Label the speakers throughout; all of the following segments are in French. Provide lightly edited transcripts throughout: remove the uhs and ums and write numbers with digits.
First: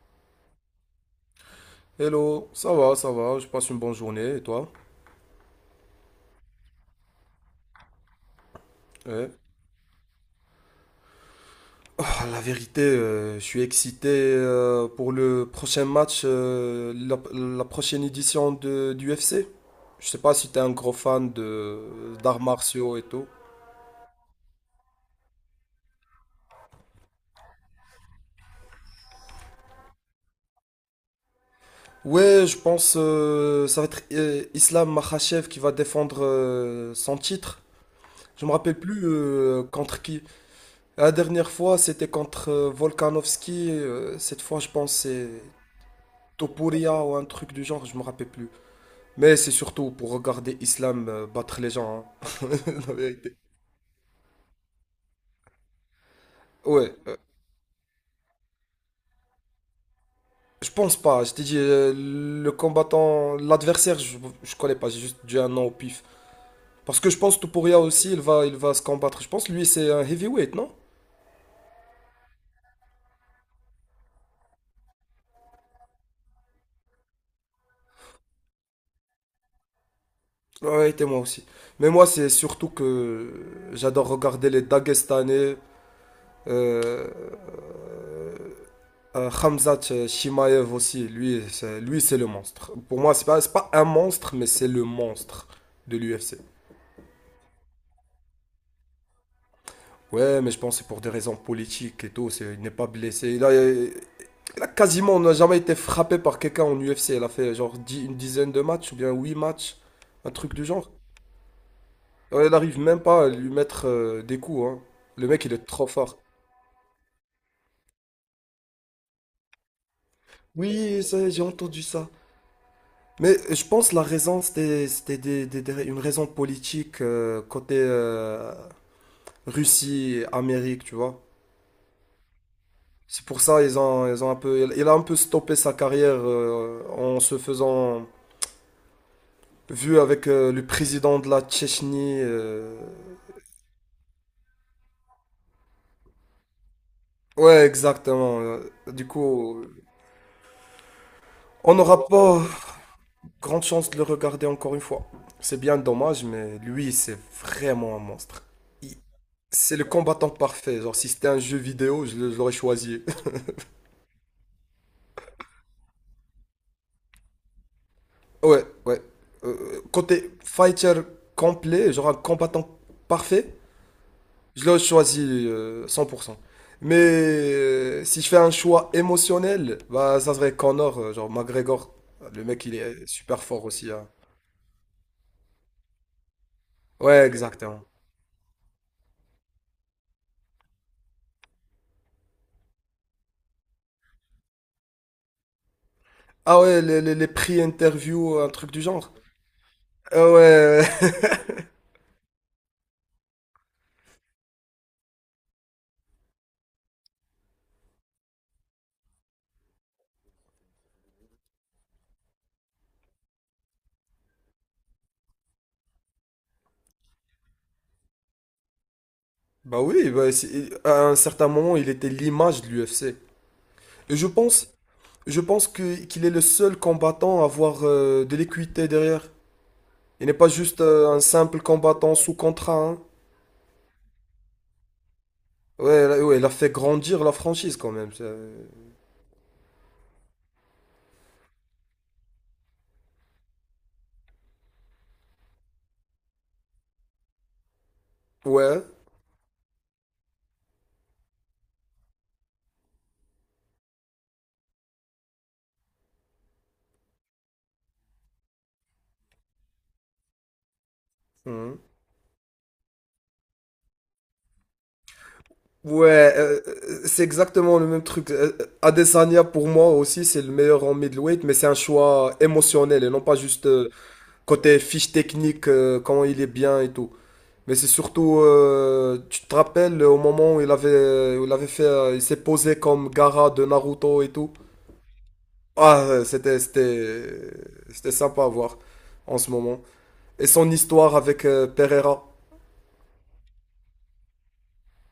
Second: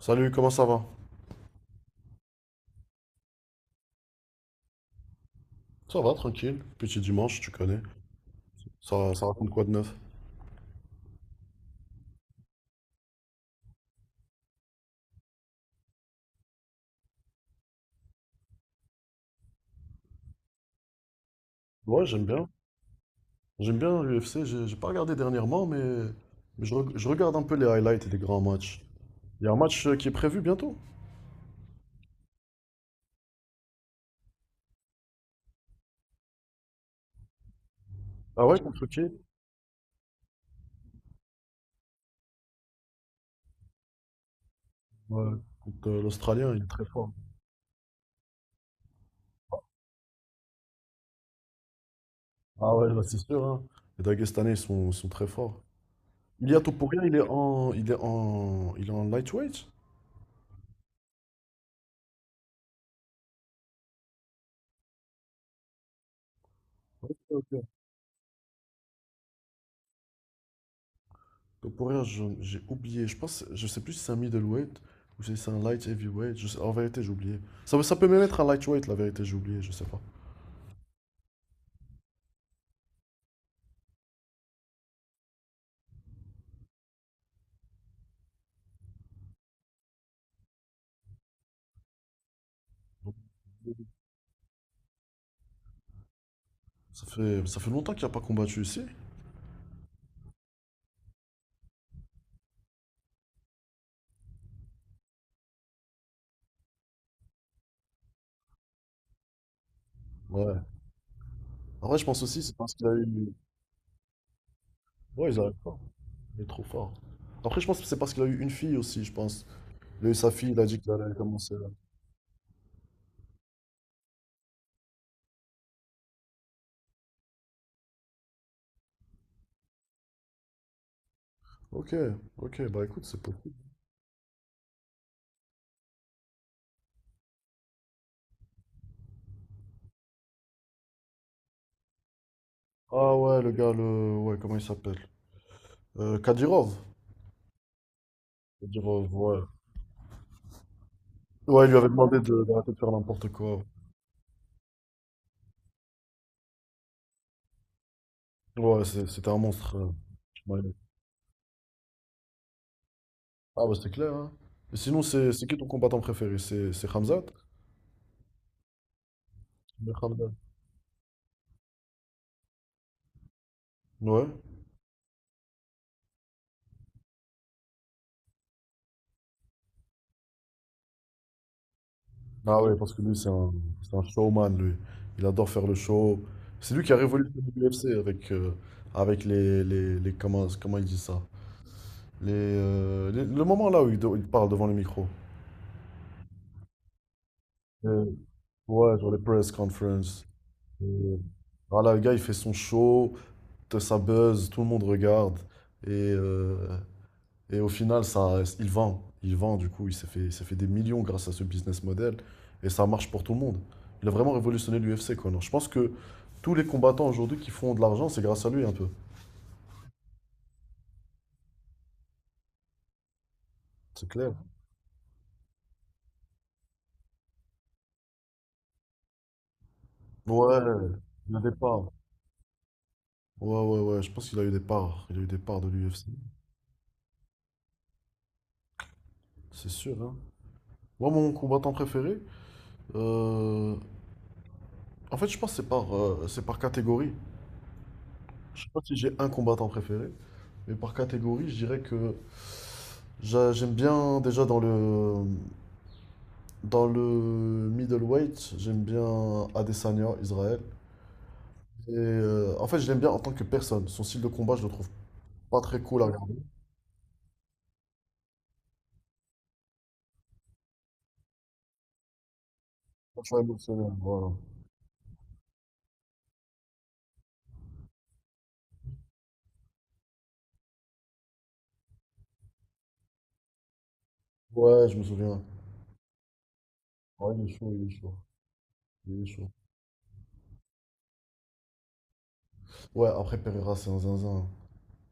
Speaker 1: Salut, comment ça va?
Speaker 2: Hello, ça va, je passe une bonne journée et toi?
Speaker 1: Ça va, tranquille. Petit dimanche, tu connais. Ça
Speaker 2: Ouais.
Speaker 1: raconte quoi de neuf?
Speaker 2: Ah, la vérité, je suis excité pour le prochain match, la prochaine édition du UFC. Je sais pas si t'es un gros fan de
Speaker 1: Ouais, j'aime
Speaker 2: d'arts
Speaker 1: bien.
Speaker 2: martiaux et tout.
Speaker 1: J'aime bien l'UFC. J'ai pas regardé dernièrement, mais je regarde un peu les highlights et les grands matchs. Il y a un match qui est prévu bientôt.
Speaker 2: Ouais, je pense ça va être Islam Makhachev qui va défendre son titre. Je
Speaker 1: Ah
Speaker 2: me
Speaker 1: ouais,
Speaker 2: rappelle
Speaker 1: contre qui?
Speaker 2: plus contre qui. La dernière fois, c'était contre Volkanovski. Cette fois, je pense c'est
Speaker 1: Ouais, contre l'Australien, il est très
Speaker 2: Topuria
Speaker 1: fort.
Speaker 2: ou un truc du genre, je me rappelle plus. Mais c'est surtout pour regarder Islam battre les gens, hein.
Speaker 1: Ah ouais,
Speaker 2: La
Speaker 1: là, c'est
Speaker 2: vérité.
Speaker 1: sûr, hein. Les Dagestanais, ils sont très forts. Ilia
Speaker 2: Ouais,
Speaker 1: Topuria, il est en, il est en, il est en lightweight?
Speaker 2: je pense pas. Je t'ai dit, le combattant, l'adversaire, je connais pas. J'ai juste dit un nom au pif. Parce que je pense Topuria aussi, il va se combattre. Je pense lui, c'est un heavyweight, non?
Speaker 1: Le poids rire, j'ai oublié. Je pense, je sais plus si c'est un middleweight ou si c'est un light heavyweight. En vérité, j'ai oublié. Ça peut même être un lightweight, la vérité, j'ai oublié, je sais pas.
Speaker 2: Ouais, et moi aussi. Mais moi, c'est surtout que j'adore regarder les Dagestanais. euh, Khamzat Shimaev aussi, lui, c'est le monstre. Pour moi, c'est pas un monstre, mais c'est le monstre de l'UFC.
Speaker 1: Ça fait longtemps qu'il n'a pas combattu ici.
Speaker 2: Ouais, mais je pense que c'est pour des raisons politiques et tout. Il n'est pas blessé. On n'a jamais été frappé par quelqu'un en UFC. Il a fait genre une dizaine de matchs ou bien huit matchs, un truc
Speaker 1: Ouais.
Speaker 2: du genre.
Speaker 1: En vrai, je pense aussi,
Speaker 2: Ouais, il
Speaker 1: c'est parce
Speaker 2: n'arrive
Speaker 1: qu'il a
Speaker 2: même
Speaker 1: eu.
Speaker 2: pas à lui mettre des coups, hein. Le
Speaker 1: Ouais, ils
Speaker 2: mec,
Speaker 1: arrivent
Speaker 2: il est
Speaker 1: pas.
Speaker 2: trop fort.
Speaker 1: Il est trop fort. Après, je pense que c'est parce qu'il a eu une fille aussi, je pense. Il a eu sa fille, il a dit qu'il
Speaker 2: Oui,
Speaker 1: allait
Speaker 2: ça, j'ai
Speaker 1: commencer.
Speaker 2: entendu ça. Mais je pense la raison, c'était une raison politique côté Russie, Amérique, tu vois.
Speaker 1: Ok, ok, bah écoute, c'est
Speaker 2: C'est pour
Speaker 1: possible.
Speaker 2: ça ils ont un peu, il a un peu stoppé sa carrière en se faisant vu avec le président de la Tchétchénie.
Speaker 1: Ah ouais, le gars, le. Ouais, comment il s'appelle? Kadirov.
Speaker 2: Ouais, exactement. Du
Speaker 1: Kadirov, ouais.
Speaker 2: coup,
Speaker 1: Ouais, il
Speaker 2: on
Speaker 1: lui avait
Speaker 2: n'aura
Speaker 1: demandé
Speaker 2: pas
Speaker 1: d'arrêter de faire n'importe quoi.
Speaker 2: grande chance de le regarder encore une fois. C'est bien dommage, mais lui, c'est vraiment un monstre.
Speaker 1: Ouais,
Speaker 2: Il-
Speaker 1: c'était un monstre.
Speaker 2: C'est le combattant
Speaker 1: Ouais.
Speaker 2: parfait. Genre, si c'était un jeu vidéo, je l'aurais choisi.
Speaker 1: Ah bah c'est clair, hein. Et sinon, c'est qui ton combattant préféré? C'est Khamzat?
Speaker 2: Ouais, ouais.
Speaker 1: Le Khamzat.
Speaker 2: Côté fighter complet, genre un combattant parfait,
Speaker 1: Ouais.
Speaker 2: je le choisis 100%. Mais si je fais un choix émotionnel, bah, ça serait Connor, genre McGregor. Le
Speaker 1: Ah
Speaker 2: mec, il
Speaker 1: ouais, parce que
Speaker 2: est
Speaker 1: lui, c'est
Speaker 2: super
Speaker 1: un,
Speaker 2: fort aussi,
Speaker 1: c'est un
Speaker 2: hein.
Speaker 1: showman, lui. Il adore faire le show. C'est lui qui a
Speaker 2: Ouais,
Speaker 1: révolutionné
Speaker 2: exactement.
Speaker 1: l'UFC avec Comment il dit ça? Le moment là où il parle devant le micro.
Speaker 2: Ah ouais, les prix
Speaker 1: Euh,
Speaker 2: interview, un truc du
Speaker 1: ouais, genre
Speaker 2: genre.
Speaker 1: les press conferences.
Speaker 2: Ah ouais,
Speaker 1: Euh, voilà, le gars, il fait son show, ça buzz, tout le monde regarde. Et euh, Et au final, ça, il vend. Il vend, du coup, il s'est fait des millions grâce à ce business model. Et ça marche pour tout le monde. Il a vraiment révolutionné l'UFC, Conor. Je pense que tous les combattants aujourd'hui qui font de l'argent, c'est grâce à lui un peu.
Speaker 2: bah oui, à un certain moment, il était l'image de l'UFC.
Speaker 1: C'est
Speaker 2: Et je
Speaker 1: clair.
Speaker 2: pense, je pense que qu'il est le seul combattant à avoir de l'équité derrière. Il n'est pas
Speaker 1: Ouais,
Speaker 2: juste un
Speaker 1: il a des
Speaker 2: simple
Speaker 1: parts.
Speaker 2: combattant sous contrat, hein.
Speaker 1: Ouais, ouais, ouais, je pense qu'il a eu des parts. Il a eu des parts de l'UFC.
Speaker 2: Ouais, ouais, il a fait grandir la franchise quand même.
Speaker 1: C'est sûr, hein. Moi, mon combattant préféré, euh, en fait, je pense que c'est par catégorie. Je sais pas
Speaker 2: Ouais.
Speaker 1: si j'ai un combattant préféré, mais par catégorie, je dirais que j'aime bien déjà dans le middleweight, j'aime bien Adesanya, Israël.
Speaker 2: Mhm.
Speaker 1: Et en fait, je l'aime bien en tant que personne. Son style de combat, je le trouve pas très cool à
Speaker 2: Ouais,
Speaker 1: regarder.
Speaker 2: c'est exactement le même truc. Adesanya, pour moi aussi, c'est le meilleur en middleweight, mais c'est un choix émotionnel et
Speaker 1: Pas
Speaker 2: non pas
Speaker 1: très
Speaker 2: juste
Speaker 1: émotionnel, voilà.
Speaker 2: côté fiche technique, quand il est bien et tout. Mais c'est surtout, tu te rappelles au moment où il avait fait, il s'est posé comme Gaara de Naruto et tout.
Speaker 1: Ouais, je me souviens.
Speaker 2: Ah,
Speaker 1: Ouais, il est chaud, il est
Speaker 2: c'était
Speaker 1: chaud.
Speaker 2: sympa à voir
Speaker 1: Il est
Speaker 2: en ce
Speaker 1: chaud.
Speaker 2: moment. Et son histoire avec Pereira.
Speaker 1: Ouais, après Pereira, c'est un zinzin.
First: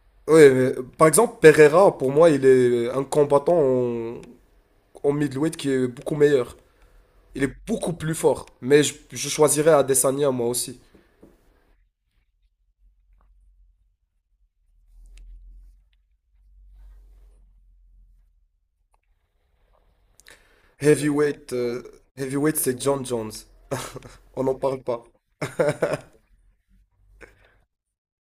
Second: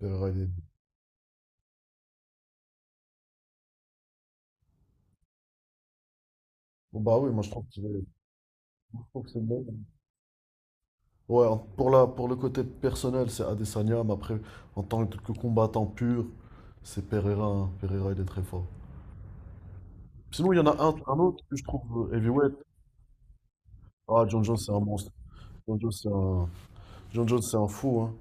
Speaker 1: Pereira, il est.
Speaker 2: Ouais, mais, par exemple, Pereira, pour moi, il est un combattant en, middleweight qui est beaucoup meilleur.
Speaker 1: Bon, bah oui, moi
Speaker 2: Il
Speaker 1: je
Speaker 2: est
Speaker 1: trouve qu'il
Speaker 2: beaucoup
Speaker 1: est.
Speaker 2: plus fort. Mais je,
Speaker 1: Je trouve
Speaker 2: je
Speaker 1: que c'est bon.
Speaker 2: choisirais Adesanya, moi aussi.
Speaker 1: Ouais, pour le côté personnel, c'est Adesanya, mais après, en tant que combattant pur, c'est Pereira, hein. Pereira, il est très fort. Sinon, il y en a un autre
Speaker 2: Heavyweight,
Speaker 1: que je
Speaker 2: euh,
Speaker 1: trouve heavyweight.
Speaker 2: heavyweight, c'est John Jones.
Speaker 1: Ah, John
Speaker 2: On n'en
Speaker 1: Jones, c'est un
Speaker 2: parle pas.
Speaker 1: monstre. John Jones, c'est un fou, hein.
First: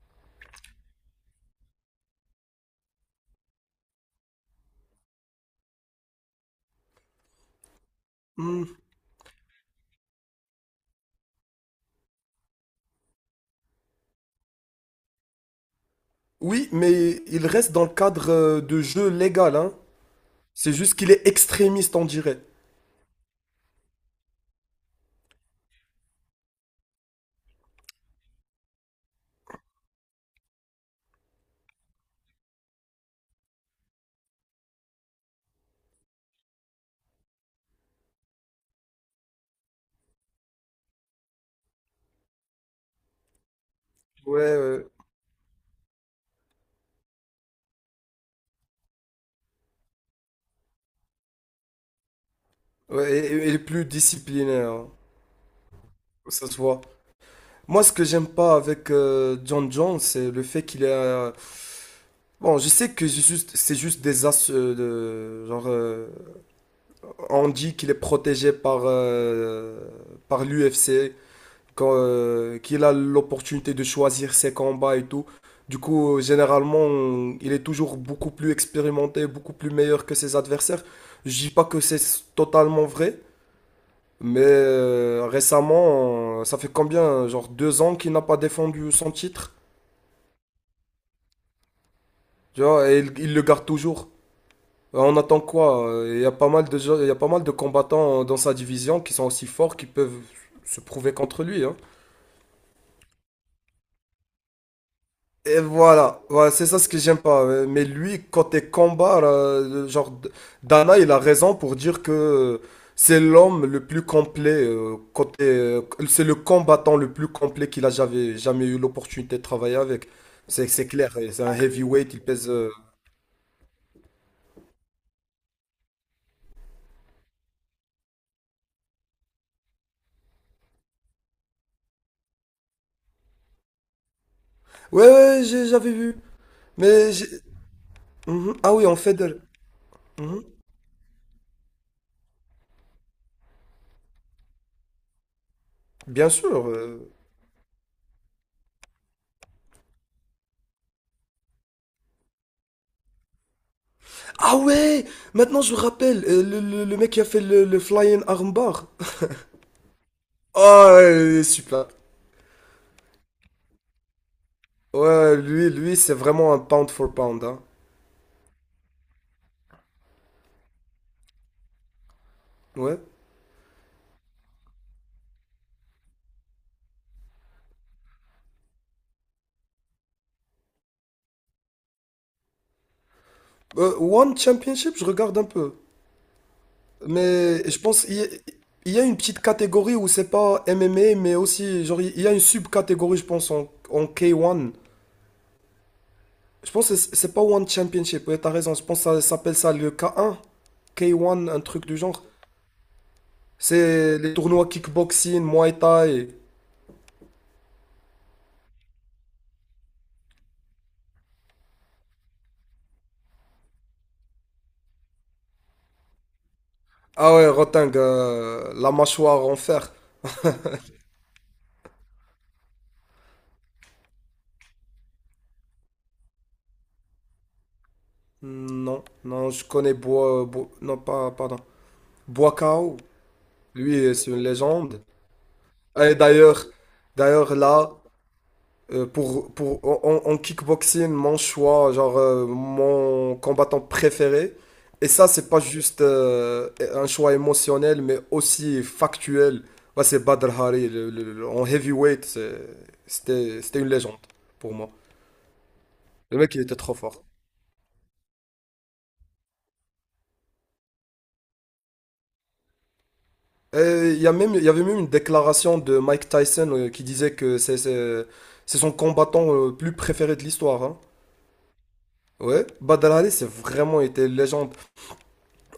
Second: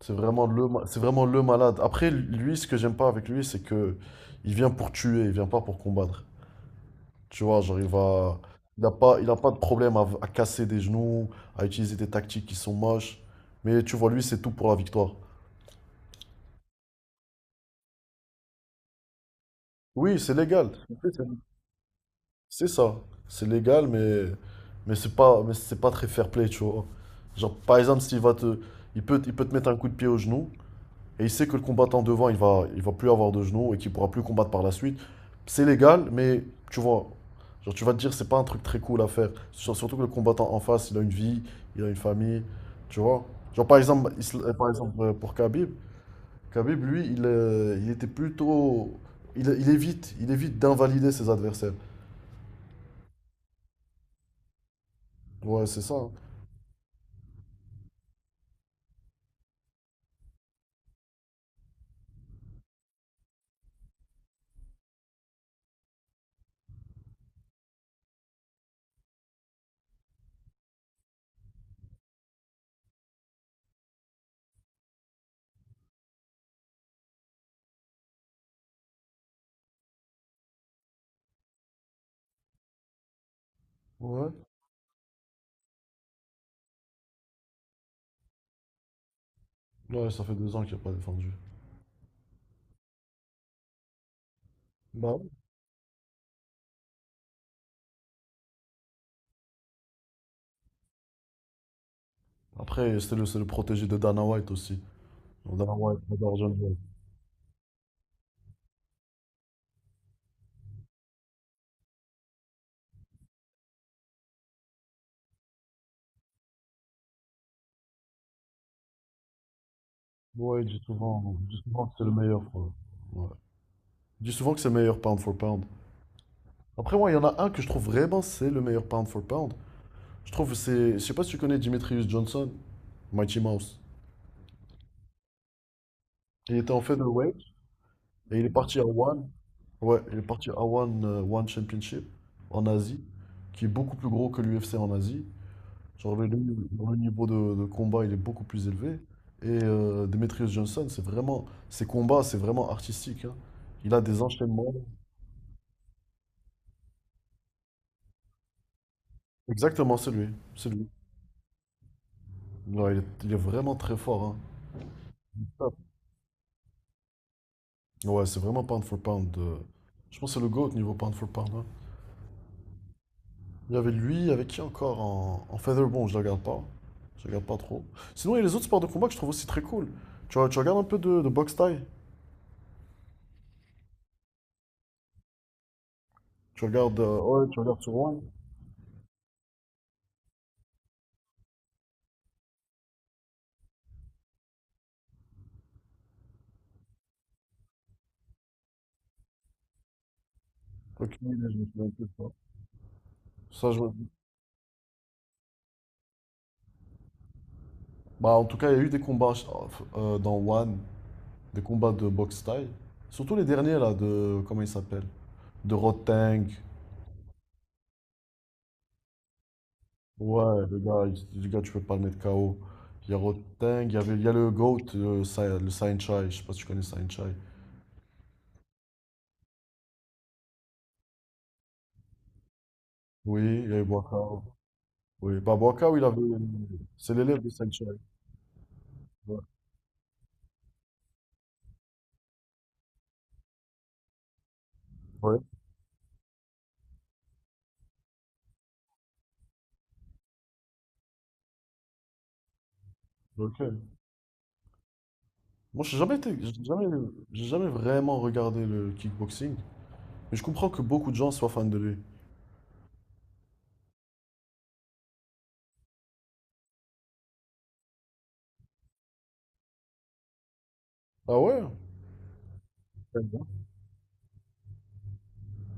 Speaker 1: C'est vraiment le malade. Après, lui, ce que j'aime pas avec lui, c'est que il vient pour tuer, il vient pas pour combattre. Tu vois, genre,
Speaker 2: Hmm.
Speaker 1: il a pas de problème à casser des genoux, à utiliser des tactiques qui sont moches. Mais tu vois, lui, c'est tout pour la victoire.
Speaker 2: Oui, mais il reste dans le cadre de jeu légal, hein.
Speaker 1: Oui, c'est légal.
Speaker 2: C'est juste qu'il
Speaker 1: C'est ça.
Speaker 2: est extrémiste, on dirait.
Speaker 1: C'est ça. C'est légal, mais c'est pas très fair play, tu vois. Genre, par exemple, il peut te mettre un coup de pied au genou, et il sait que le combattant devant, il va plus avoir de genou et qu'il pourra plus combattre par la suite. C'est légal, mais tu vois, genre, tu vas te dire, c'est pas un truc très cool à faire. Surtout que le combattant en face, il a une vie, il a une famille, tu vois. Genre, par exemple,
Speaker 2: Ouais, ouais.
Speaker 1: pour Khabib, Khabib, lui, il était plutôt. Il évite d'invalider ses adversaires.
Speaker 2: Ouais, et il est plus disciplinaire, hein.
Speaker 1: Ouais, c'est ça, hein.
Speaker 2: Ça se voit. Moi, ce que j'aime pas avec John Jones, c'est le fait qu'il est. Bon, je sais que c'est juste des as de genre on dit qu'il est protégé par par l'UFC, quand, qu'il a l'opportunité de choisir ses combats et tout. Du coup, généralement, il est toujours beaucoup plus expérimenté, beaucoup plus meilleur que ses adversaires. Je dis pas que c'est totalement vrai,
Speaker 1: Ouais.
Speaker 2: mais récemment, ça fait combien, genre 2 ans qu'il n'a pas défendu son titre,
Speaker 1: Ouais, ça fait 2 ans qu'il n'a pas défendu.
Speaker 2: tu vois, et il le garde toujours.
Speaker 1: Bah
Speaker 2: On
Speaker 1: oui.
Speaker 2: attend quoi? Il y a pas mal de combattants dans sa division qui sont aussi forts, qui peuvent se prouver contre lui, hein.
Speaker 1: Après, c'est le protégé de Dana White aussi. Donc,
Speaker 2: Et
Speaker 1: Dana White
Speaker 2: voilà,
Speaker 1: adore
Speaker 2: voilà,
Speaker 1: John
Speaker 2: c'est
Speaker 1: Jones.
Speaker 2: ça ce que j'aime pas. Mais lui, côté combat, là, le genre, Dana, il a raison pour dire que c'est l'homme le plus complet, c'est le combattant le plus complet qu'il a jamais, jamais eu l'opportunité de travailler avec.
Speaker 1: Ouais,
Speaker 2: C'est,
Speaker 1: il dit
Speaker 2: c'est clair, et
Speaker 1: souvent,
Speaker 2: c'est
Speaker 1: il
Speaker 2: un
Speaker 1: dit souvent que c'est le
Speaker 2: heavyweight, il
Speaker 1: meilleur,
Speaker 2: pèse.
Speaker 1: quoi. Ouais. Il dit souvent que c'est le meilleur pound for pound. Après, moi, il y en a un que je trouve vraiment c'est le meilleur pound for pound. Je trouve que c'est. Je sais pas si tu connais Demetrius Johnson, Mighty Mouse.
Speaker 2: Ouais, ouais, j'avais vu.
Speaker 1: Il était en
Speaker 2: Mais j'ai.
Speaker 1: featherweight et il est
Speaker 2: Mhm. Ah
Speaker 1: parti à
Speaker 2: oui, en
Speaker 1: One.
Speaker 2: Federer.
Speaker 1: Ouais, il est
Speaker 2: Mhm.
Speaker 1: parti à One, One Championship en Asie, qui est beaucoup plus gros que l'UFC en Asie. Genre le,
Speaker 2: Bien sûr.
Speaker 1: le niveau de combat, il est beaucoup plus élevé. Demetrius Johnson, c'est vraiment, ses combats, c'est vraiment artistique, hein. Il a des
Speaker 2: Ah
Speaker 1: enchaînements.
Speaker 2: ouais! Maintenant, je me rappelle, le mec qui a fait le flying armbar.
Speaker 1: Exactement, c'est lui. C'est lui.
Speaker 2: Ah, il est super.
Speaker 1: Ouais, il est vraiment très fort,
Speaker 2: Ouais, lui,
Speaker 1: hein.
Speaker 2: lui, c'est vraiment un pound for pound, hein.
Speaker 1: Ouais, c'est vraiment pound for pound. Je pense que c'est le GOAT niveau pound for pound, hein.
Speaker 2: Ouais.
Speaker 1: Il y avait lui, avec qui encore en, Featherbone, je ne la regarde pas. Je ne regarde pas trop. Sinon, il y a les autres sports de combat que je trouve aussi très cool. Tu regardes un peu de boxe thaï?
Speaker 2: One Championship, je regarde un peu.
Speaker 1: Tu regardes. Ouais, tu
Speaker 2: Mais je
Speaker 1: regardes sur
Speaker 2: pense il
Speaker 1: One?
Speaker 2: y a, il y a une petite catégorie où c'est pas MMA, mais aussi, genre, il y a une sub-catégorie, je pense, en, K1. Je pense que c'est pas One Championship, ouais, t'as raison. Je pense que ça s'appelle ça le K1. K1,
Speaker 1: Aucune
Speaker 2: un
Speaker 1: idée, je
Speaker 2: un
Speaker 1: me
Speaker 2: truc
Speaker 1: souviens
Speaker 2: du
Speaker 1: plus de
Speaker 2: genre.
Speaker 1: ça. Ça, je.
Speaker 2: C'est les tournois kickboxing, muay thai.
Speaker 1: Bah, en tout cas, il y a eu des combats dans One, des combats de boxe thaï. Surtout les derniers, là, de. Comment il s'appelle? De Roteng.
Speaker 2: Ah ouais, Roteng, la mâchoire en fer.
Speaker 1: Ouais, le gars, tu peux pas le mettre KO. Il y a Roteng, il y a le GOAT, le Sain Chai. Je sais pas si tu connais Sain Chai.
Speaker 2: Non, non, je connais Bois. Non, pas, pardon. Bois Kao.
Speaker 1: Oui, il y a eu
Speaker 2: Lui, c'est une
Speaker 1: Boakao.
Speaker 2: légende.
Speaker 1: Oui, Babacar, oui, il
Speaker 2: Et
Speaker 1: avait.
Speaker 2: d'ailleurs,
Speaker 1: C'est l'élève de
Speaker 2: d'ailleurs,
Speaker 1: Sanchez.
Speaker 2: là,
Speaker 1: Ouais.
Speaker 2: en kickboxing, mon choix, genre mon combattant préféré. Et ça,
Speaker 1: Ouais.
Speaker 2: c'est pas juste un choix émotionnel, mais aussi factuel. Bah, c'est Badr Hari, en heavyweight,
Speaker 1: Ok.
Speaker 2: c'était une légende pour moi.
Speaker 1: Moi, j'ai jamais été,
Speaker 2: Le mec, il était trop fort.
Speaker 1: j'ai jamais vraiment regardé le kickboxing, mais je comprends que beaucoup de gens soient fans de lui.
Speaker 2: Et il y avait même une déclaration de Mike Tyson qui disait que c'est son combattant plus préféré de l'histoire, hein.
Speaker 1: Ah ouais?
Speaker 2: Ouais, Badr
Speaker 1: Très
Speaker 2: Hari,
Speaker 1: bien.
Speaker 2: c'est vraiment été une légende.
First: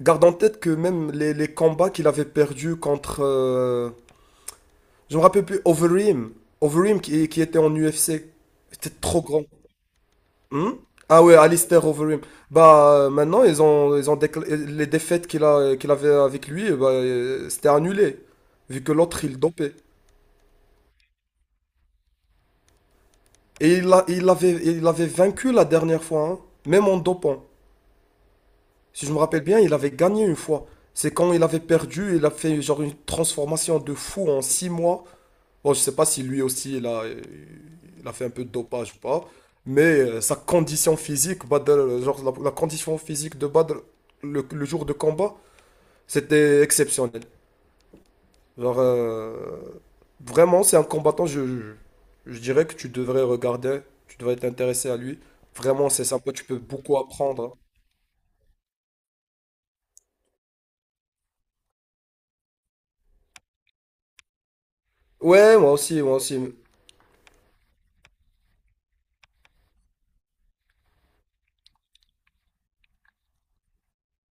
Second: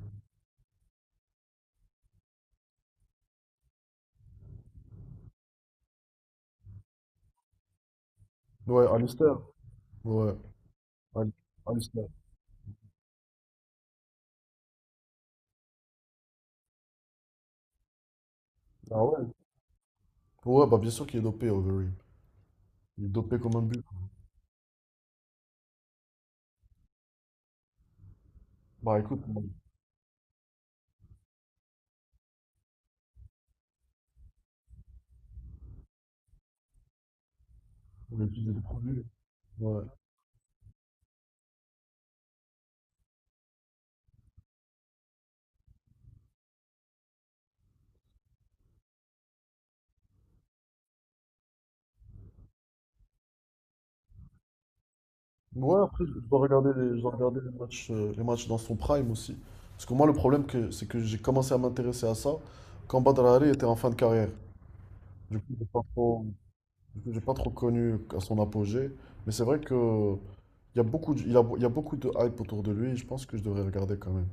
Speaker 2: Garde en tête que même les combats qu'il avait perdus contre, je me rappelle plus, Overeem. Overeem qui était en UFC.
Speaker 1: Ouais,
Speaker 2: C'était trop
Speaker 1: Alistair.
Speaker 2: grand.
Speaker 1: Ouais.
Speaker 2: Hmm, ah
Speaker 1: Al-
Speaker 2: ouais, Alistair
Speaker 1: Alistair.
Speaker 2: Overeem. Bah maintenant, les défaites qu'il avait avec lui, eh bah, c'était annulé. Vu que
Speaker 1: Ah
Speaker 2: l'autre,
Speaker 1: ouais?
Speaker 2: il dopait.
Speaker 1: Ouais, bah bien sûr qu'il est dopé, Overeem. Il est dopé comme un
Speaker 2: Et
Speaker 1: but.
Speaker 2: il avait vaincu la dernière fois, hein, même en dopant.
Speaker 1: Bah
Speaker 2: Si je me
Speaker 1: écoute,
Speaker 2: rappelle
Speaker 1: on
Speaker 2: bien, il avait gagné une fois. C'est quand il avait perdu, il a fait genre une transformation de fou en 6 mois. Bon, je sais pas si lui aussi il a
Speaker 1: on
Speaker 2: fait un peu de
Speaker 1: étudie des
Speaker 2: dopage ou
Speaker 1: produits.
Speaker 2: pas,
Speaker 1: Ouais.
Speaker 2: mais sa condition physique, Badr, genre la condition physique de Badr le jour de combat, c'était exceptionnel. Genre, vraiment, c'est un combattant, je dirais que tu devrais regarder, tu devrais t'intéresser à lui.
Speaker 1: Ouais,
Speaker 2: Vraiment,
Speaker 1: après,
Speaker 2: c'est
Speaker 1: je
Speaker 2: sympa,
Speaker 1: dois
Speaker 2: tu peux
Speaker 1: regarder les,
Speaker 2: beaucoup
Speaker 1: je dois regarder les
Speaker 2: apprendre.
Speaker 1: matchs dans son prime aussi. Parce que moi, le problème, que, c'est que j'ai commencé à m'intéresser à ça quand Badr Ali était en fin de carrière. Du coup,
Speaker 2: Ouais,
Speaker 1: j'ai
Speaker 2: moi
Speaker 1: pas
Speaker 2: aussi, moi
Speaker 1: trop,
Speaker 2: aussi.
Speaker 1: du coup, j'ai pas trop connu à son apogée. Mais c'est vrai que il y a beaucoup de, il y a beaucoup de hype autour de lui. Je pense que je devrais regarder quand même.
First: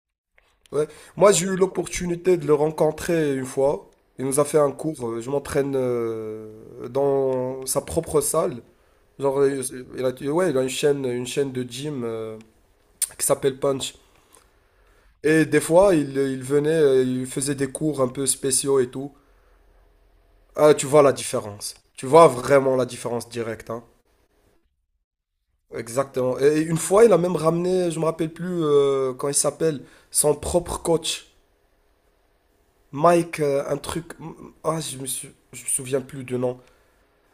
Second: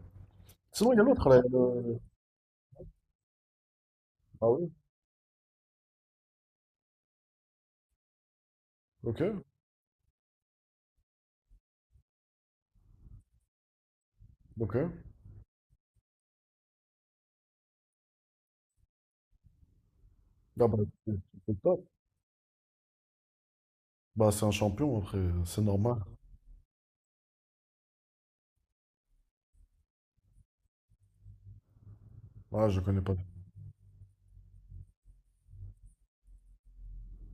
Speaker 2: Ouais.
Speaker 1: Sinon, il y a l'autre,
Speaker 2: Moi,
Speaker 1: là.
Speaker 2: j'ai eu l'opportunité de le rencontrer une fois. Il nous a
Speaker 1: Ah
Speaker 2: fait
Speaker 1: oui?
Speaker 2: un cours. Je m'entraîne dans sa propre salle.
Speaker 1: Ok,
Speaker 2: Genre, ouais, il a une chaîne de gym qui s'appelle Punch.
Speaker 1: ok.
Speaker 2: Et des fois, il venait, il faisait des cours un peu spéciaux et tout.
Speaker 1: Ah
Speaker 2: Ah,
Speaker 1: bah,
Speaker 2: tu vois la
Speaker 1: c'est c'est
Speaker 2: différence.
Speaker 1: top.
Speaker 2: Tu vois vraiment la différence directe, hein.
Speaker 1: Bah, c'est un champion, après, c'est normal.
Speaker 2: Exactement. Et une fois, il a même ramené, je me rappelle plus quand il s'appelle, son propre coach.
Speaker 1: Ouais, je connais pas.
Speaker 2: Mike, un truc. Ah, je me souviens plus du nom.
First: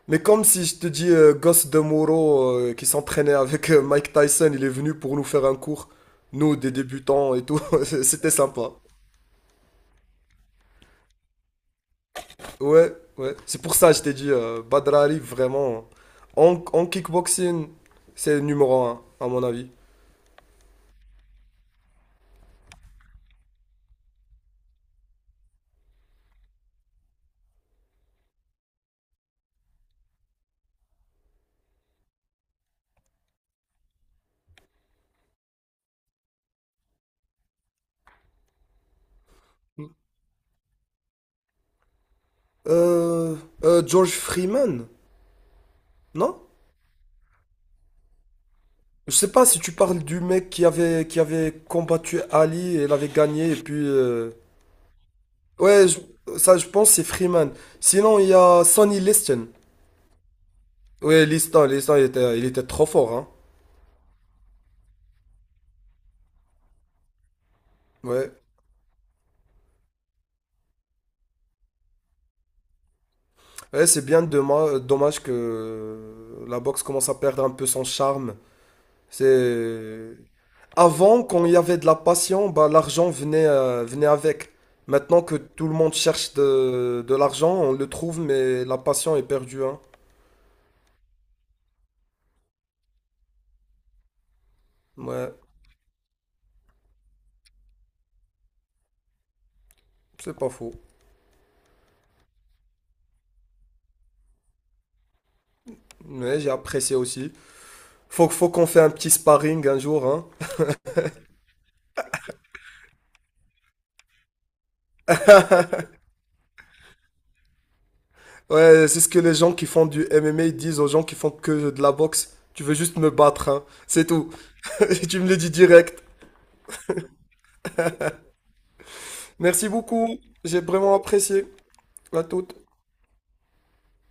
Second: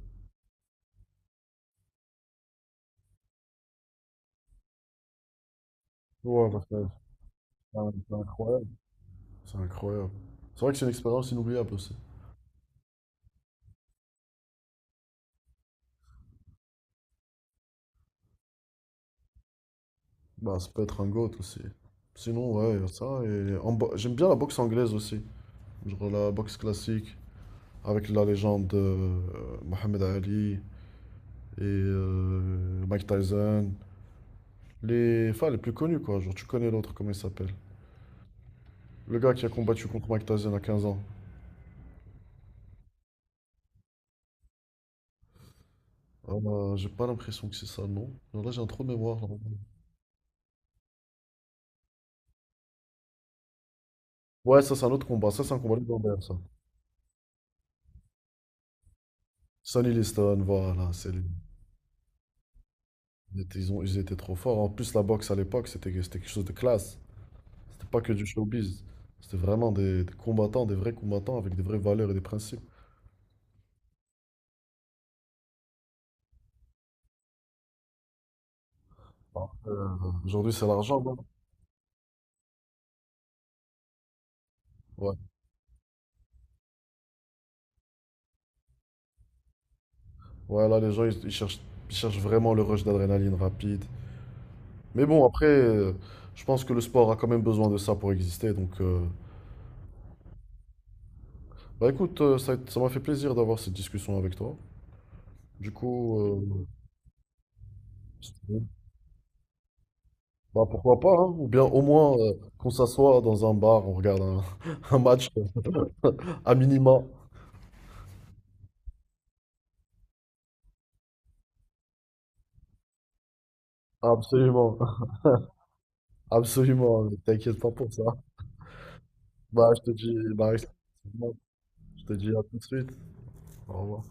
Speaker 2: Mais comme si je te dis Gosse de Moro qui s'entraînait avec Mike Tyson, il est venu pour nous faire un cours.
Speaker 1: Ouais,
Speaker 2: Nous,
Speaker 1: bah,
Speaker 2: des
Speaker 1: c'est
Speaker 2: débutants et tout.
Speaker 1: c'est un- c'est
Speaker 2: C'était
Speaker 1: incroyable.
Speaker 2: sympa.
Speaker 1: C'est incroyable. C'est vrai que c'est une expérience inoubliable aussi.
Speaker 2: Ouais, ouais. C'est pour ça que je t'ai dit Badrari, vraiment. En kickboxing, c'est le numéro un, à mon avis.
Speaker 1: Bah, ça peut être un GOAT aussi. Sinon, ouais, y a ça. Et j'aime bien la boxe anglaise aussi. Genre la boxe classique, avec la légende de Mohamed Ali et Mike Tyson. Les, enfin, les plus connus, quoi. Genre, tu connais l'autre, comment il s'appelle? Le gars qui a combattu contre Mike Tyson à 15 ans.
Speaker 2: Euh, George Freeman, non?
Speaker 1: J'ai pas l'impression que c'est ça, non. Genre là, j'ai un trou de
Speaker 2: Je
Speaker 1: mémoire, là.
Speaker 2: sais pas si tu parles du mec qui avait combattu Ali et l'avait gagné et puis.
Speaker 1: Ouais, ça, c'est un autre combat. Ça, c'est un combat
Speaker 2: Ouais,
Speaker 1: légendaire, ça.
Speaker 2: ça je pense c'est Freeman. Sinon il y a Sonny Liston.
Speaker 1: Sonny Liston, voilà, c'est
Speaker 2: Ouais,
Speaker 1: lui.
Speaker 2: Liston il était trop fort, hein.
Speaker 1: Ils étaient trop forts. En plus, la boxe à l'époque, c'était quelque chose de classe. C'était pas que du
Speaker 2: Ouais,
Speaker 1: showbiz. C'était vraiment des combattants, des vrais combattants avec des vraies valeurs et des principes.
Speaker 2: ouais c'est bien dommage, dommage que la boxe commence à perdre un peu son charme.
Speaker 1: Alors que,
Speaker 2: C'est
Speaker 1: aujourd'hui, c'est l'argent, non?
Speaker 2: avant quand il y avait de la passion, bah l'argent venait avec.
Speaker 1: Ouais.
Speaker 2: Maintenant que tout le monde cherche de l'argent, on le trouve mais la passion est perdue, hein.
Speaker 1: Ouais, là, les gens, ils cherchent vraiment le rush d'adrénaline rapide. Mais bon,
Speaker 2: Ouais,
Speaker 1: après, je pense que le sport a quand même besoin de ça pour exister. Donc,
Speaker 2: c'est pas faux.
Speaker 1: bah écoute, ça, ça m'a fait plaisir d'avoir cette discussion avec toi. Du coup,
Speaker 2: Mais j'ai apprécié aussi. Faut,
Speaker 1: si tu
Speaker 2: faut
Speaker 1: veux,
Speaker 2: qu'on fait un petit sparring un jour, hein.
Speaker 1: bah pourquoi pas, hein. Ou bien au moins qu'on s'assoit dans un bar, on regarde un, un match. À minima.
Speaker 2: Ouais, c'est ce que les gens qui font du MMA disent aux gens qui font que de la boxe. Tu veux juste me battre, hein. C'est tout.
Speaker 1: Absolument.
Speaker 2: Et tu me le dis direct.
Speaker 1: Absolument, mais t'inquiète pas pour ça.
Speaker 2: Merci
Speaker 1: Bah, je te dis,
Speaker 2: beaucoup.
Speaker 1: bah,
Speaker 2: J'ai
Speaker 1: je
Speaker 2: vraiment apprécié.
Speaker 1: te
Speaker 2: À
Speaker 1: dis à tout de
Speaker 2: toute.
Speaker 1: suite. Au revoir.